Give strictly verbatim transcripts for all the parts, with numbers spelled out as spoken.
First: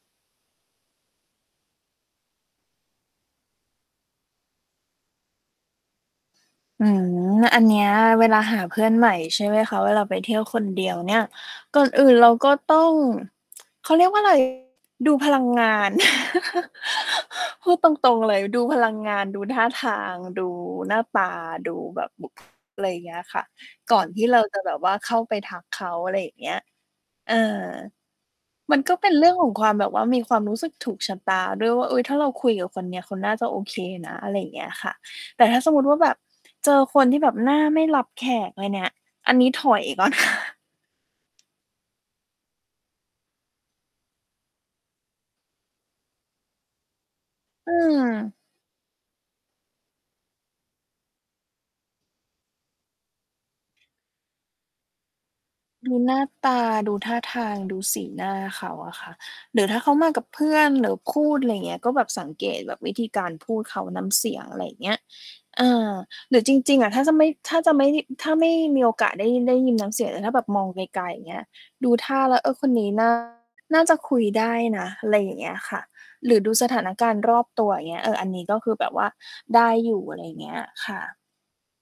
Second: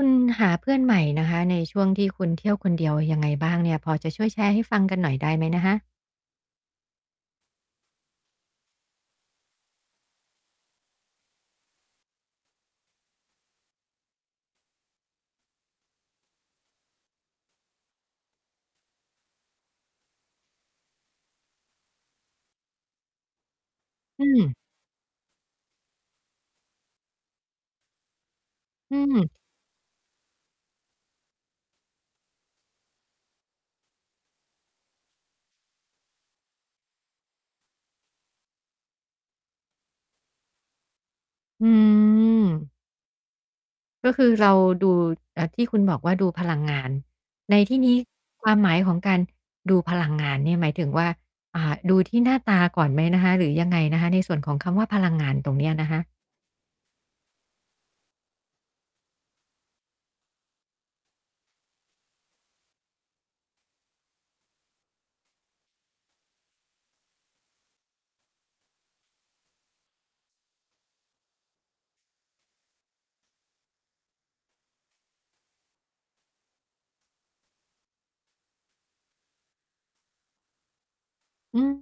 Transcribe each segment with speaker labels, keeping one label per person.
Speaker 1: คุณหาเพื่อนใหม่นะคะในช่วงที่คุณเที่ยวคนเดียวยังไงบ้างเนี่ย พอจะช่วยแชร์ให้ฟังกันหน่อยได้ไหมนะคะ?
Speaker 2: อืม อันเนี้ยเวลาหาเพื่อนใหม่ ใช่ไหมคะ เวลาไปเที่ยวคนเดียวเนี่ย ก่อนอื่นเราก็ต้อง เขาเรียกว่า ไร ดูพลังงาน พูดตรง ๆ เลย ดูพลังงาน ดูท่าทาง ดู หน้าตา ดูแบบบุค อะไร เงี้ยค่ะ ก่อนท
Speaker 1: อื
Speaker 2: ี่เรา
Speaker 1: ม
Speaker 2: จะแบบว่าเข้าไปทักเขา อะไรอย่างเงี้ย เออ มันก
Speaker 1: อื
Speaker 2: ็เป็นเรื
Speaker 1: ม
Speaker 2: ่องของความแบบว่ามีความรู้สึกถูกชะตาด้วยว่า "เฮ้ย! ถ้าเราคุยกับคนเนี้ย เขาน่าจะโอเคนะ" อะไรอย่างเงี้ยค่ะ แต่ถ้าสมมุติว่าแบบ เจอคนที่แบบหน้าไม่รับแขกเลยเนี่ย อันนี้ถอย ก่อนค่ะ
Speaker 1: อืม ก็คือ เราดู อ่า ที่คุณบอกว่าดูพลังงาน ใน
Speaker 2: อ
Speaker 1: ท
Speaker 2: ื
Speaker 1: ี่นี้
Speaker 2: ม
Speaker 1: ความหมายของการดูพลังงานเนี่ย หมายถึงว่า อ่า ดูที่หน้าตาก่อนไหมนะคะ หรือยังไงนะคะ ในส่วนของคำว่าพลังงานตรงเนี้ยน
Speaker 2: ด
Speaker 1: ะค
Speaker 2: ู
Speaker 1: ะ?
Speaker 2: หน้าตา ดูท่าทาง ดูสีหน้าเขาอะค่ะ หรือถ้าเขามากับเพื่อน หรือคูด ไรเงี้ย ก็แบบสังเกตแบบวิธีการพูดเขา น้ำเสียง อะไรเงี้ย อา หรือจริง ๆ อะ ถ้าจะไม่ ถ้าจะไม่ได้ ถ้าไม่ มีโอกาสได้ยิน ได้ยิน น้ำเสียง แต่ถ้าแบบมองไกล ๆ อย่างเงี้ย ดูท่าแล้ว "เออ คนนี้ น่า จะคุยได้นะ" อะไรอย่างเงี้ยค่ะ หรือดูสถานการณ์รอบตัว อย่างเงี้ย เออ อันนี้ก็คือแบบว่าได้อยู่ อะไรอย่างเงี้ย ค่ะ
Speaker 1: อืม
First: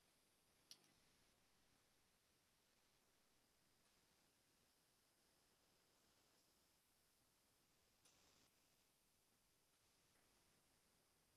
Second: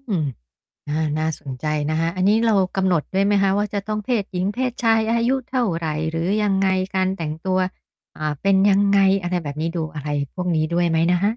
Speaker 1: อา น่าสนใจนะคะ อันนี้เรากำหนดด้วยไหมคะว่า จะต้องเพศหญิง เพศชาย อายุเท่าไร หรือยัง ไง การแต่งตัว อ่า เป็น ยังไง อะไรแบบนี้ ดูอะไรพวกนี้ด้วยไหมนะคะ?